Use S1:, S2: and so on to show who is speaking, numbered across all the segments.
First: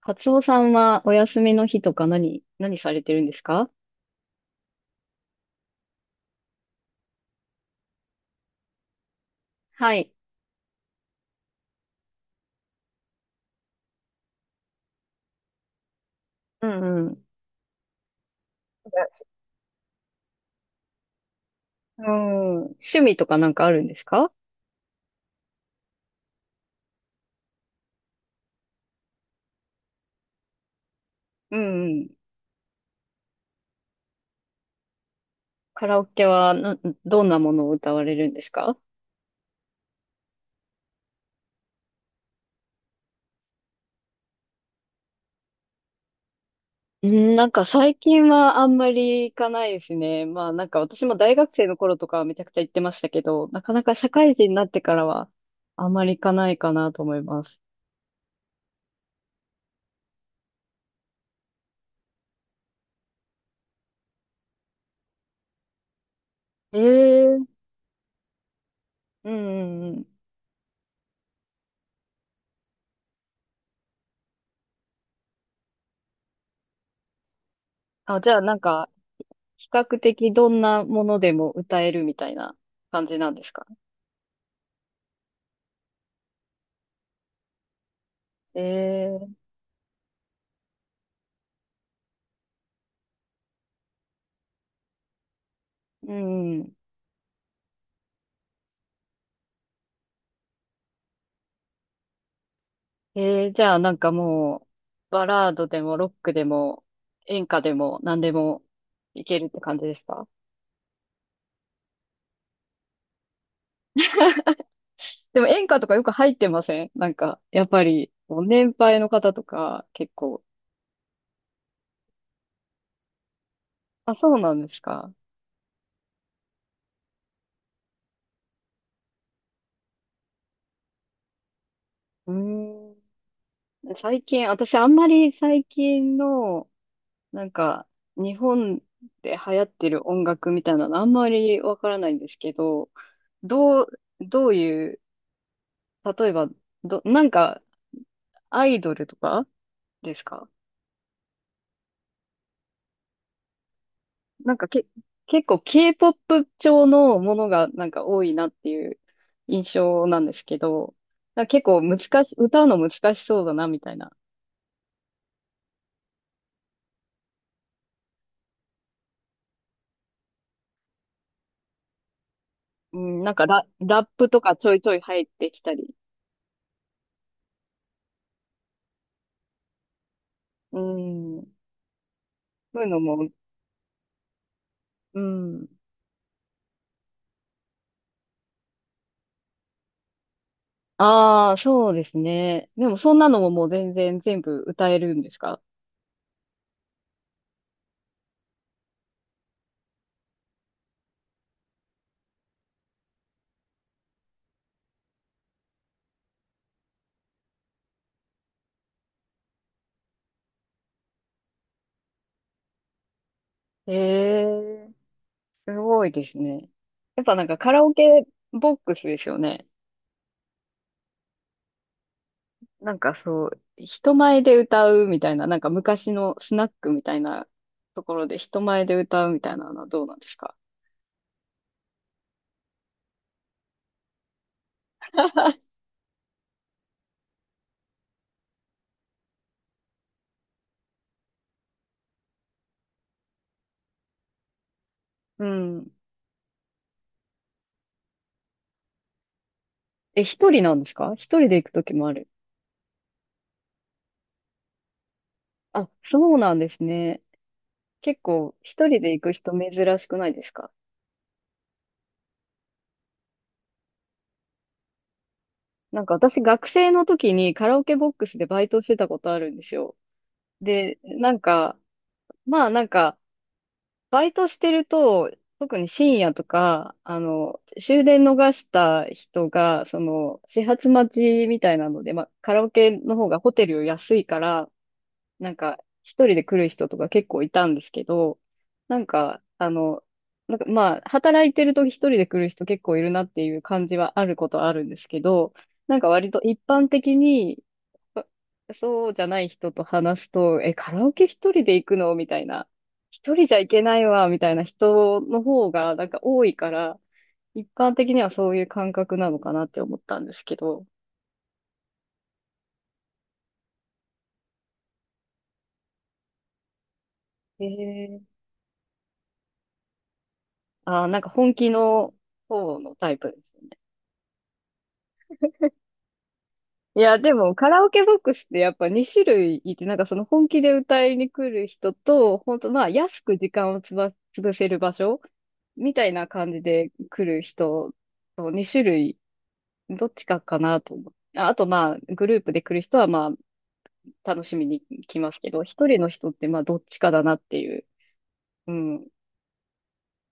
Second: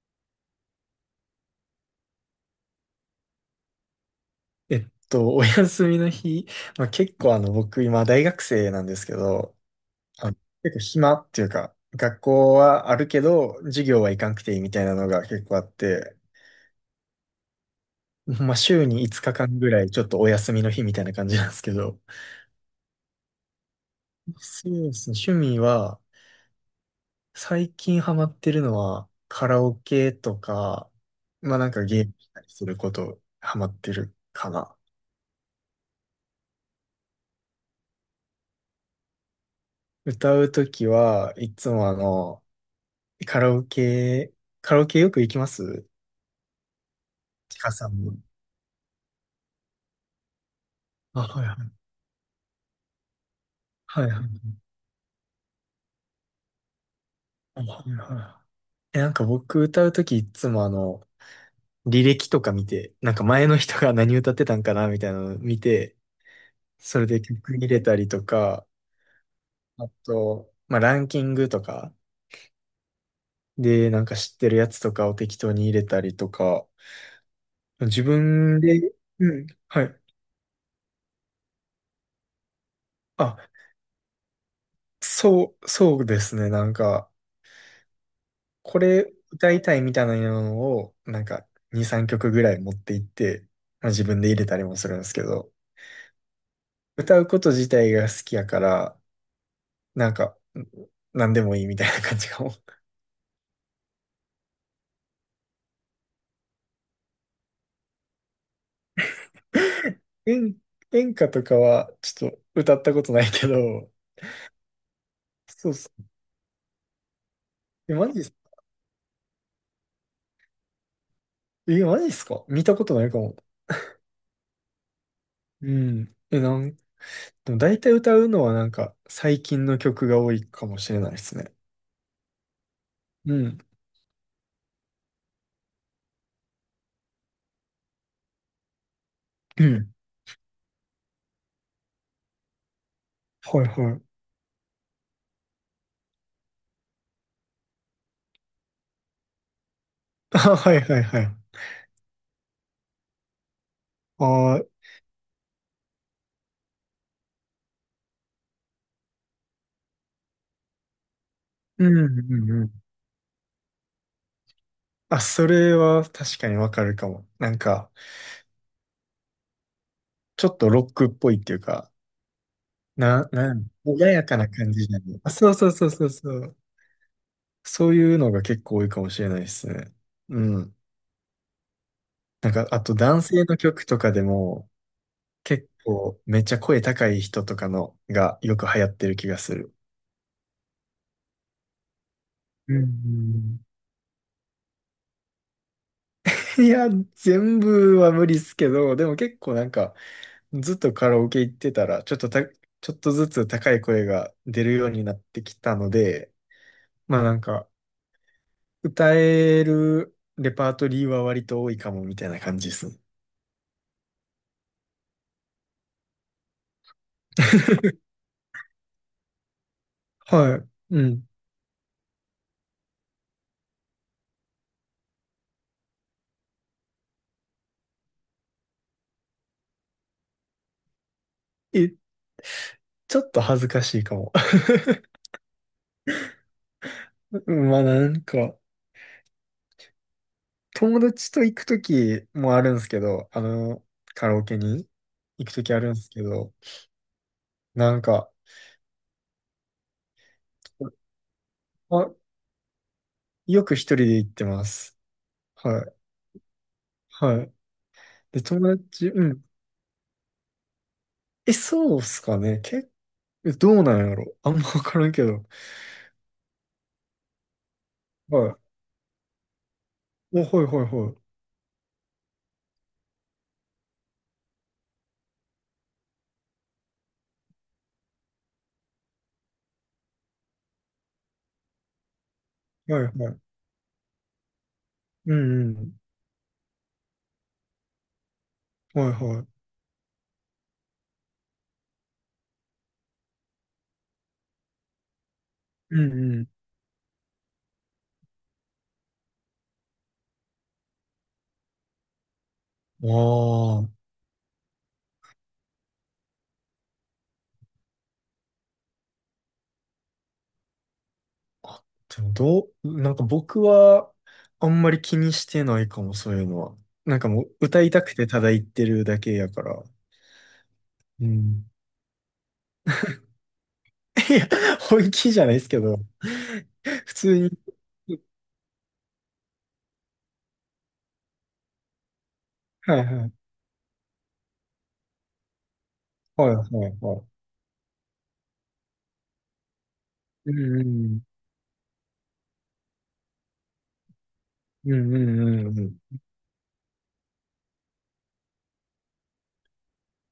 S1: カツオさんはお休みの日とか何されてるんですか？
S2: お休みの日、まあ、結構僕今大学生なんですけど、
S1: はい。
S2: あの、結構暇っていうか、学校はあるけど、授業は行かんくていいみたいなのが結構あって、
S1: うんうん。
S2: まあ、週に5日間ぐらいちょっとお休みの日みたいな感じなんですけど、
S1: うん。趣味とかなんかあるんですか？
S2: そうですね、趣味は、最近ハマってるのは、カラオケとか、ま
S1: う
S2: あなん
S1: ん
S2: か
S1: う
S2: ゲー
S1: ん。
S2: ムしたりすること、ハマってるかな。
S1: カラオケはな、どんなものを歌われるんですか？
S2: 歌うときはいつもカラオケ、カラオケよく行きます。
S1: うん、なん
S2: ち
S1: か
S2: かさん
S1: 最
S2: も？
S1: 近はあんまり行かないですね。まあなんか私も
S2: あ、
S1: 大
S2: はい
S1: 学
S2: は
S1: 生
S2: い。
S1: の頃とかはめちゃくちゃ行ってましたけど、なかなか
S2: は
S1: 社
S2: いは
S1: 会人
S2: い。
S1: になってからはあんまり行かないかなと思います。
S2: あ、はいはい。なんか僕歌うときいつも履歴とか見て、なんか前の人が何歌ってたんかなみたいなの見て、
S1: え
S2: それで曲
S1: え。
S2: 入れたりとか、
S1: うんう
S2: あ
S1: んうん。
S2: と、まあランキングとかでなんか知ってるやつとかを適当に入れたりとか、自
S1: あ、じゃあなん
S2: 分
S1: か
S2: で、うん、
S1: 比
S2: は
S1: 較
S2: い。
S1: 的どんなものでも歌えるみたいな感じなんで
S2: あ、
S1: すか？
S2: そう、そうですね。なんか、これ
S1: ええ。
S2: 歌いたいみたいなのを、なんか2、3曲ぐらい持っていって、まあ、自分で入れたりもするんですけど、
S1: うん。
S2: 歌うこと自体が好きやから、なんか、なんでもいいみたいな感じかも。
S1: じゃあなんかもう、バラードでもロックでも演歌でも何でもいけるって感じで すか？
S2: 演、演歌とかはちょっと歌ったことないけど、
S1: でも演
S2: そうっ
S1: 歌と
S2: す。
S1: かよく入ってませんなんか、やっぱ
S2: マ
S1: り、
S2: ジっす、
S1: もう年配の方とか結構。
S2: マジっすか。見たことないかも。
S1: あ、そうなんですか。
S2: うん。え、なん、でも大体歌うのはなんか最近の曲が多いかもしれないですね。
S1: うー
S2: うん。
S1: ん。最近、私あんまり最近のなんか、日本で流行
S2: う
S1: って
S2: ん。
S1: る音楽みたいなのあんまりわからないんですけど、
S2: はい
S1: どう、
S2: はい。
S1: どういう、例えば、なんか、アイドルとかです
S2: あ、
S1: か？
S2: はいはいはい。
S1: なん
S2: あ、
S1: かけ、結構 K-POP 調のものがなんか多いなっていう印象なんですけど、なんか結構
S2: うんうん
S1: 歌
S2: う
S1: う
S2: ん。
S1: の難しそうだなみたいな。
S2: あ、それは確かにわかるかも。なんか、ちょっとロックっぽいっていうか、
S1: うん、
S2: な、
S1: なんか
S2: な
S1: ラ、
S2: ん、穏
S1: ラッ
S2: や
S1: プ
S2: か
S1: と
S2: な
S1: かち
S2: 感
S1: ょい
S2: じ
S1: ちょ
S2: じゃ
S1: い
S2: ない。
S1: 入っ
S2: あ、そ
S1: て
S2: う
S1: き
S2: そ
S1: た
S2: うそ
S1: り。
S2: うそうそう。そういうのが結構多いかもしれないですね。うん。
S1: うん、
S2: なんか、
S1: そ
S2: あ
S1: ういう
S2: と
S1: の
S2: 男
S1: も、
S2: 性の曲とかでも、
S1: うん。
S2: 結構めっちゃ声高い人とかのがよく流行ってる気がする。
S1: ああ、そうですね。
S2: うんう
S1: でもそんなのも
S2: ん
S1: もう全然全部歌えるんですか？
S2: うん。いや、全部は無理っすけど、でも結構なんか、ずっとカラオケ行ってたら、ちょっとずつ高い声が出るようになってきたので、まあなんか、歌えるレパートリーは割と多いかもみたいな感じですね。
S1: ええ、すごいですね。やっぱなんかカラオ ケボックスですよね。
S2: はい。うん。
S1: なんかそう、人前で歌うみたいな、なんか昔のスナックみたいなところで人前で歌うみたいなのはどうなんですか？
S2: え、ちょっと恥ずかしいかも。まあなんか、友達と行くときもあるんですけど、カラオケに
S1: う
S2: 行くときあ
S1: ん。
S2: るんですけど、なんか、
S1: え、一人なんですか？一人で行くときも
S2: あ、
S1: ある。
S2: よく一人で行ってます。は
S1: あ、
S2: い。
S1: そうなんですね。
S2: はい。
S1: 結
S2: で、
S1: 構
S2: 友
S1: 一人
S2: 達、
S1: で行
S2: う
S1: く
S2: ん。
S1: 人珍しくないですか？
S2: え、そうっすかね。どうなんやろ。あんまわからんけど。
S1: なんか私学生の時にカラオケボックスで
S2: はい。
S1: バイトしてたことあるんですよ。
S2: お、はいはい
S1: で、
S2: は
S1: なんか、まあなんか、バイトしてると、特に深夜とか、終電逃した人が、始発待ちみたいなので、まあカラオケ
S2: い。はい
S1: の方
S2: は
S1: が
S2: い。
S1: ホテルより安いから、
S2: う
S1: なん
S2: んう
S1: か、
S2: ん。
S1: 一人で来る人とか結構いたんですけど、な
S2: は
S1: ん
S2: い
S1: か、
S2: はい。
S1: なんかまあ、働いてると一人で来る人結構いるなっていう感じはあることはあるんですけど、な
S2: う
S1: んか割と
S2: ん
S1: 一般的に そそうじゃない人と話すと、え、カラオケ一人で行くのみたいな。
S2: う
S1: 一人じゃ行
S2: ん。
S1: け
S2: ああ、
S1: ないわ、みたいな人の方が、なんか多いから、一般的にはそういう感覚なのかなって思ったんですけど。
S2: でもなんか僕はあんまり気にしてないかも、そういうのは。なんかもう
S1: え
S2: 歌いたく
S1: ー、
S2: てただ言ってるだけやから。
S1: あー、なん
S2: う
S1: か本
S2: ん。
S1: 気の方のタイプですね。
S2: いや、本気じゃないですけど。
S1: い
S2: 普
S1: や、で
S2: 通に。
S1: もカラオケボックスってやっぱ2種類いて、なんかその本気で歌いに来る人と、本当まあ
S2: はい
S1: 安
S2: はい。
S1: く時間を潰せる場所みたいな
S2: は
S1: 感
S2: い
S1: じ
S2: はい
S1: で
S2: は
S1: 来
S2: い。
S1: る人と2種類どっちか
S2: う
S1: かな
S2: んう
S1: と思っ
S2: ん。
S1: て。ああとまあ、グループで来る人はまあ、楽しみに
S2: うん
S1: 来
S2: う
S1: ますけど、
S2: んうんう
S1: 一
S2: ん。
S1: 人の人ってまあ、どっちかだなっていう。うん。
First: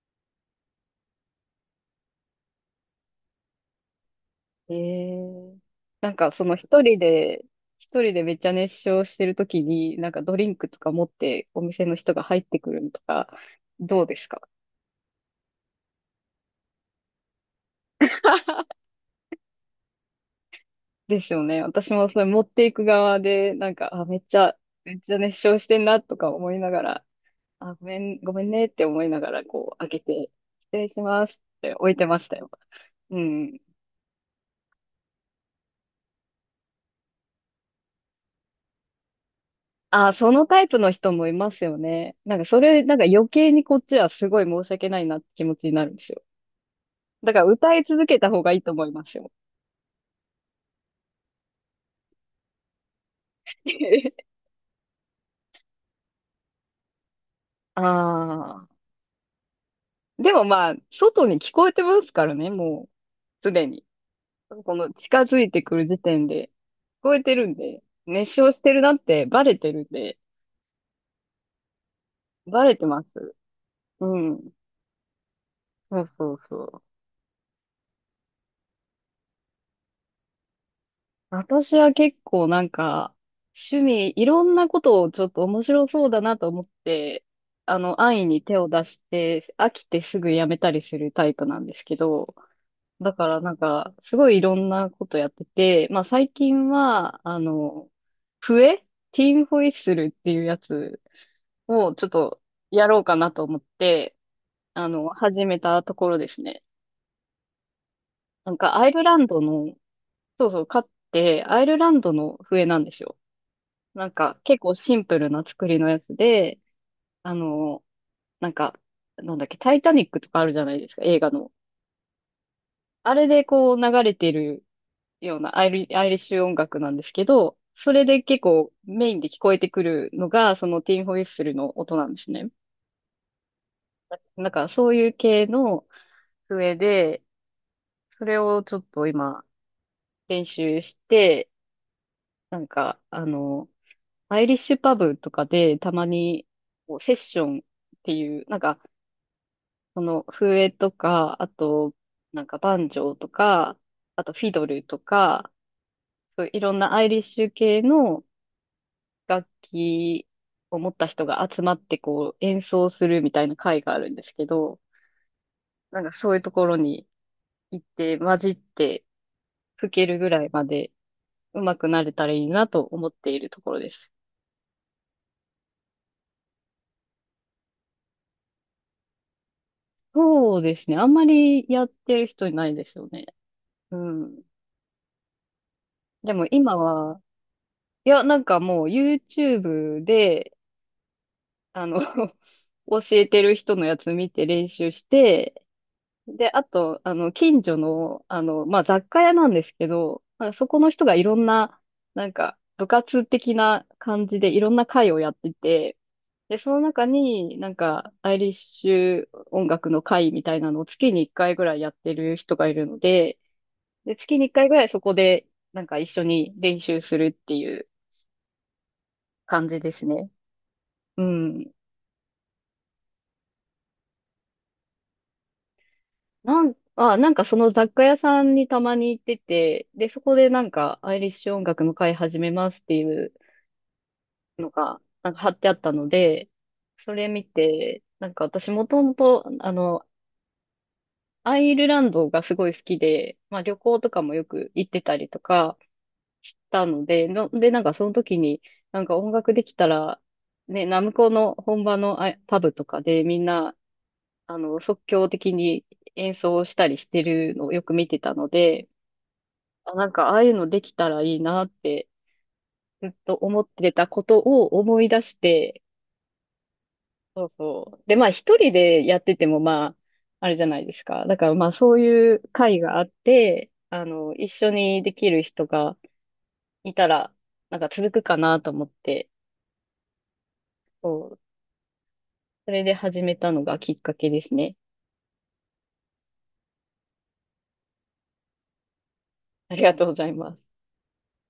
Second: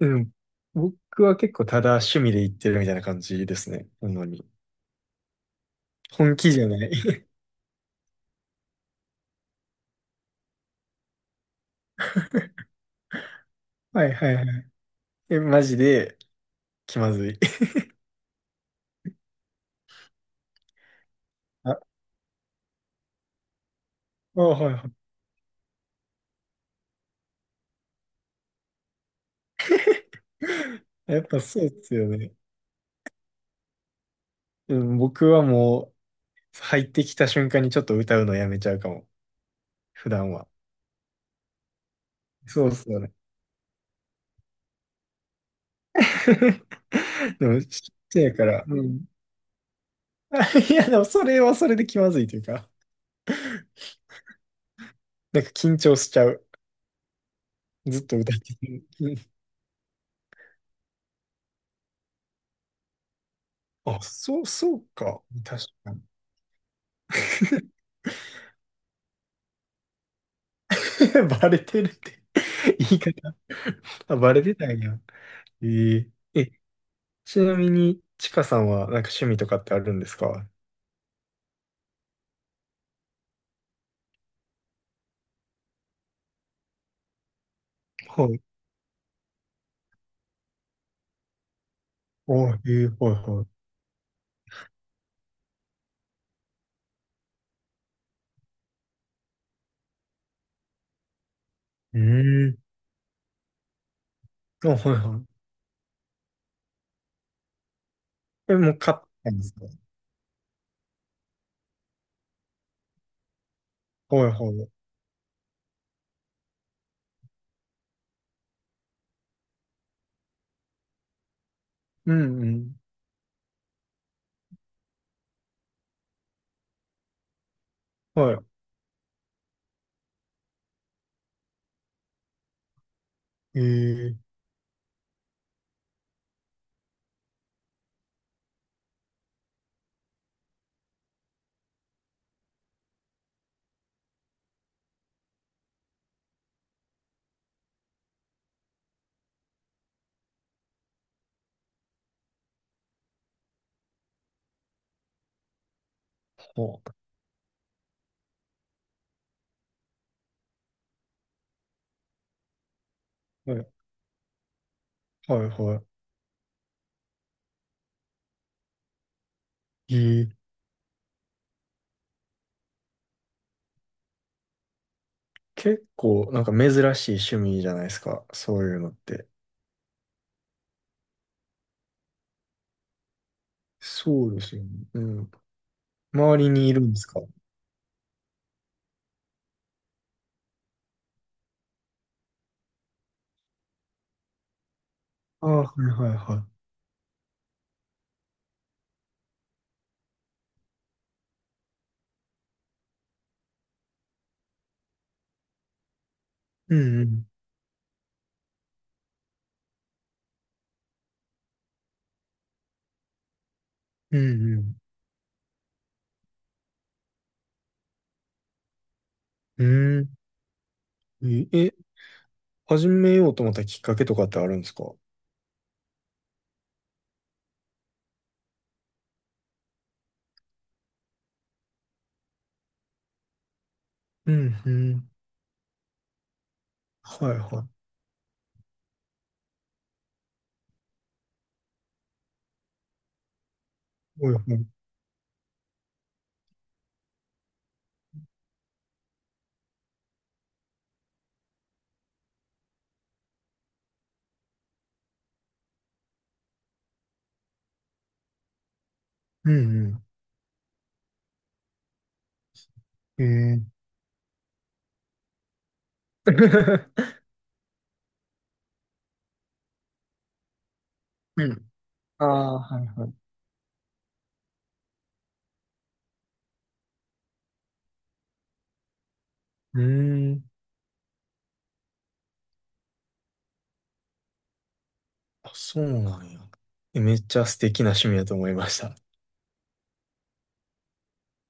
S2: うん。僕は結構ただ趣味で行ってるみたいな感じですね。なのに。
S1: ええ。なんか
S2: 本
S1: そ
S2: 気
S1: の
S2: じゃな
S1: 一
S2: い。
S1: 人 で、一人でめっちゃ熱唱してるときに、なんかドリンクとか持ってお店の人が入ってくるのとか、ど
S2: は
S1: う
S2: い
S1: です
S2: はい
S1: か？
S2: はい。え、マジで気まずい。
S1: ですよね。
S2: あ、
S1: 私もそれ持っていく側で、なんか、あ、めっち
S2: あ、
S1: ゃ、
S2: はいは
S1: めっちゃ熱唱してんなとか思いながら、あ、ごめん、ごめんねって思いながら、こう、開けて、失礼し
S2: い。やっ
S1: ますっ
S2: ぱそう
S1: て
S2: で
S1: 置
S2: す
S1: いて
S2: よ
S1: まし
S2: ね。
S1: たよ。うん。
S2: うん、僕はもう入ってきた瞬間にちょっと歌うのやめちゃうかも。普
S1: あ、そ
S2: 段
S1: の
S2: は。
S1: タイプの人もいますよね。なんかそ
S2: そうっ
S1: れ、
S2: す
S1: なん
S2: よ
S1: か
S2: ね。
S1: 余計にこっちはすごい申し訳ないなって気持ちになるんですよ。だから
S2: でも、ち
S1: 歌
S2: っ
S1: い続け
S2: ち
S1: た
S2: ゃい
S1: 方
S2: か
S1: がいい
S2: ら。
S1: と
S2: う
S1: 思い
S2: ん。
S1: ますよ。
S2: あ、いや、でもそれはそれで気まずいというか。なんか緊張しちゃう。
S1: あ
S2: ずっと歌って
S1: あ。
S2: て。うん。
S1: でもまあ、外に聞こえてますからね、もう、すでに。
S2: あ、そう、
S1: こ
S2: そう
S1: の近
S2: か。
S1: づいて
S2: 確
S1: くる
S2: か
S1: 時
S2: に。
S1: 点で、聞こえてるんで、熱唱してるなってバレてるんで、
S2: バレてるって
S1: バレて
S2: 言い
S1: ま
S2: 方。
S1: す。う
S2: あ、バレ
S1: ん。
S2: てたんや。え
S1: そう
S2: ー
S1: そう
S2: え、
S1: そう。
S2: ちなみに、ちかさんはなんか趣味とかってあるんですか？は
S1: 私は結構なんか、趣味、いろんなことをちょっと面白そうだなと思って、安易
S2: い。
S1: に手を出して、飽きてすぐやめたりするタイプなんですけど、
S2: おは
S1: だ
S2: い
S1: から
S2: は
S1: なんか、すごいいろんなことやってて、まあ最近は、笛ティーンホイッスルっていうやつを
S2: い。う
S1: ちょっと
S2: ーん。
S1: やろうかなと思って、
S2: あ、はいは
S1: 始めたところですね。な
S2: い。
S1: ん
S2: え、も
S1: か
S2: う
S1: アイ
S2: 買っ
S1: ルラン
S2: たん
S1: ド
S2: ですか？
S1: の、そうそう、買って、アイルランドの笛なんですよ。なん
S2: はいは
S1: か、結
S2: い。
S1: 構シンプルな作りのやつで、あの、なんか、なんだっけ、タイタニックとかあるじゃないですか、映画の。
S2: うんうん。
S1: あれでこう流れてるようなアイリッシュ音楽なんですけど、それで結
S2: は
S1: 構メインで聞こえてくるのが、そのティンホイッスルの音なんですね。
S2: い。ー、
S1: なんか、そういう系の笛で、それをちょっと今、練習して、なんか、アイリッシュパブとかでたまにこうセッションっていう、なんか、その笛とか、あと、なんかバンジョーとか、あとフィドルとか、そういろん
S2: は
S1: な
S2: あ、
S1: アイリッシュ系の楽器を持った人が集まってこう演奏するみたい
S2: は
S1: な
S2: い
S1: 会があるんですけど、
S2: はいは
S1: なんかそういうところに行って混じって吹
S2: い。
S1: けるぐらいまで上手くなれたらいいなと思っているところです。
S2: 結構なんか珍しい趣味じゃないですか。そういうのって。
S1: そうですね。あんまりやってる人いないですよね。う
S2: そうで
S1: ん。
S2: すよね。うん。
S1: で
S2: 周
S1: も
S2: りにい
S1: 今
S2: るんです
S1: は、
S2: か？
S1: いや、なんかもう YouTube で、あの、教えてる人のやつ見て練習し
S2: ああ、
S1: て、
S2: はいはいは
S1: で、あと、近所の、まあ、雑貨屋なんですけど、まあ、そこの人がいろんな、なんか、部活的な感じでいろんな会をやってて、で、そ
S2: い。う
S1: の
S2: んう
S1: 中
S2: ん。
S1: になんか、アイリッシュ音楽の会みたいなのを月に1回ぐらいやってる人がいるので、で、
S2: う
S1: 月に1
S2: んう
S1: 回ぐ
S2: ん。
S1: らいそこで、なんか一緒に練習するっていう
S2: う
S1: 感じで
S2: ー
S1: す
S2: ん。
S1: ね。う
S2: え、
S1: ん。
S2: え始めようと思ったきっかけとかってあるんですか？
S1: なんかその雑貨屋さんにたまに行ってて、で、そこでなんかアイリッシュ音楽の会始めますっていう
S2: うん、
S1: の
S2: う
S1: が、
S2: ん。
S1: なんか貼ってあったので、そ
S2: は
S1: れ
S2: い、
S1: 見
S2: は
S1: て、なんか私もともと、アイルランドがすごい好きで、まあ旅行と
S2: い。
S1: か
S2: お
S1: も
S2: い、は
S1: よく
S2: い。
S1: 行ってたりとかしたので、で、なんかその時に、なんか音楽できたら、ね、ナムコの本場のあパブとかでみんな、即興的に演奏したりしてるのをよく見てたので、
S2: う
S1: あ、
S2: ん、
S1: なんか、ああいうのできたらいいなって、ずっ
S2: う
S1: と
S2: ん。
S1: 思っ
S2: ー
S1: てたことを思い出して、そうそう。で、まあ、一人でやってても、まあ、あれじゃないですか。だ
S2: う
S1: から、ま
S2: ん。
S1: あ、そう
S2: あ
S1: いう
S2: あ、
S1: 会
S2: はい、
S1: があっ
S2: はい。
S1: て、一緒にできる人がいたら、なんか続くかなと思って、
S2: うーん。
S1: そう。それで始めたのがきっかけですね。
S2: あ、そうなんや。めっちゃ素敵な趣味だと思いました。
S1: ありがとうございます。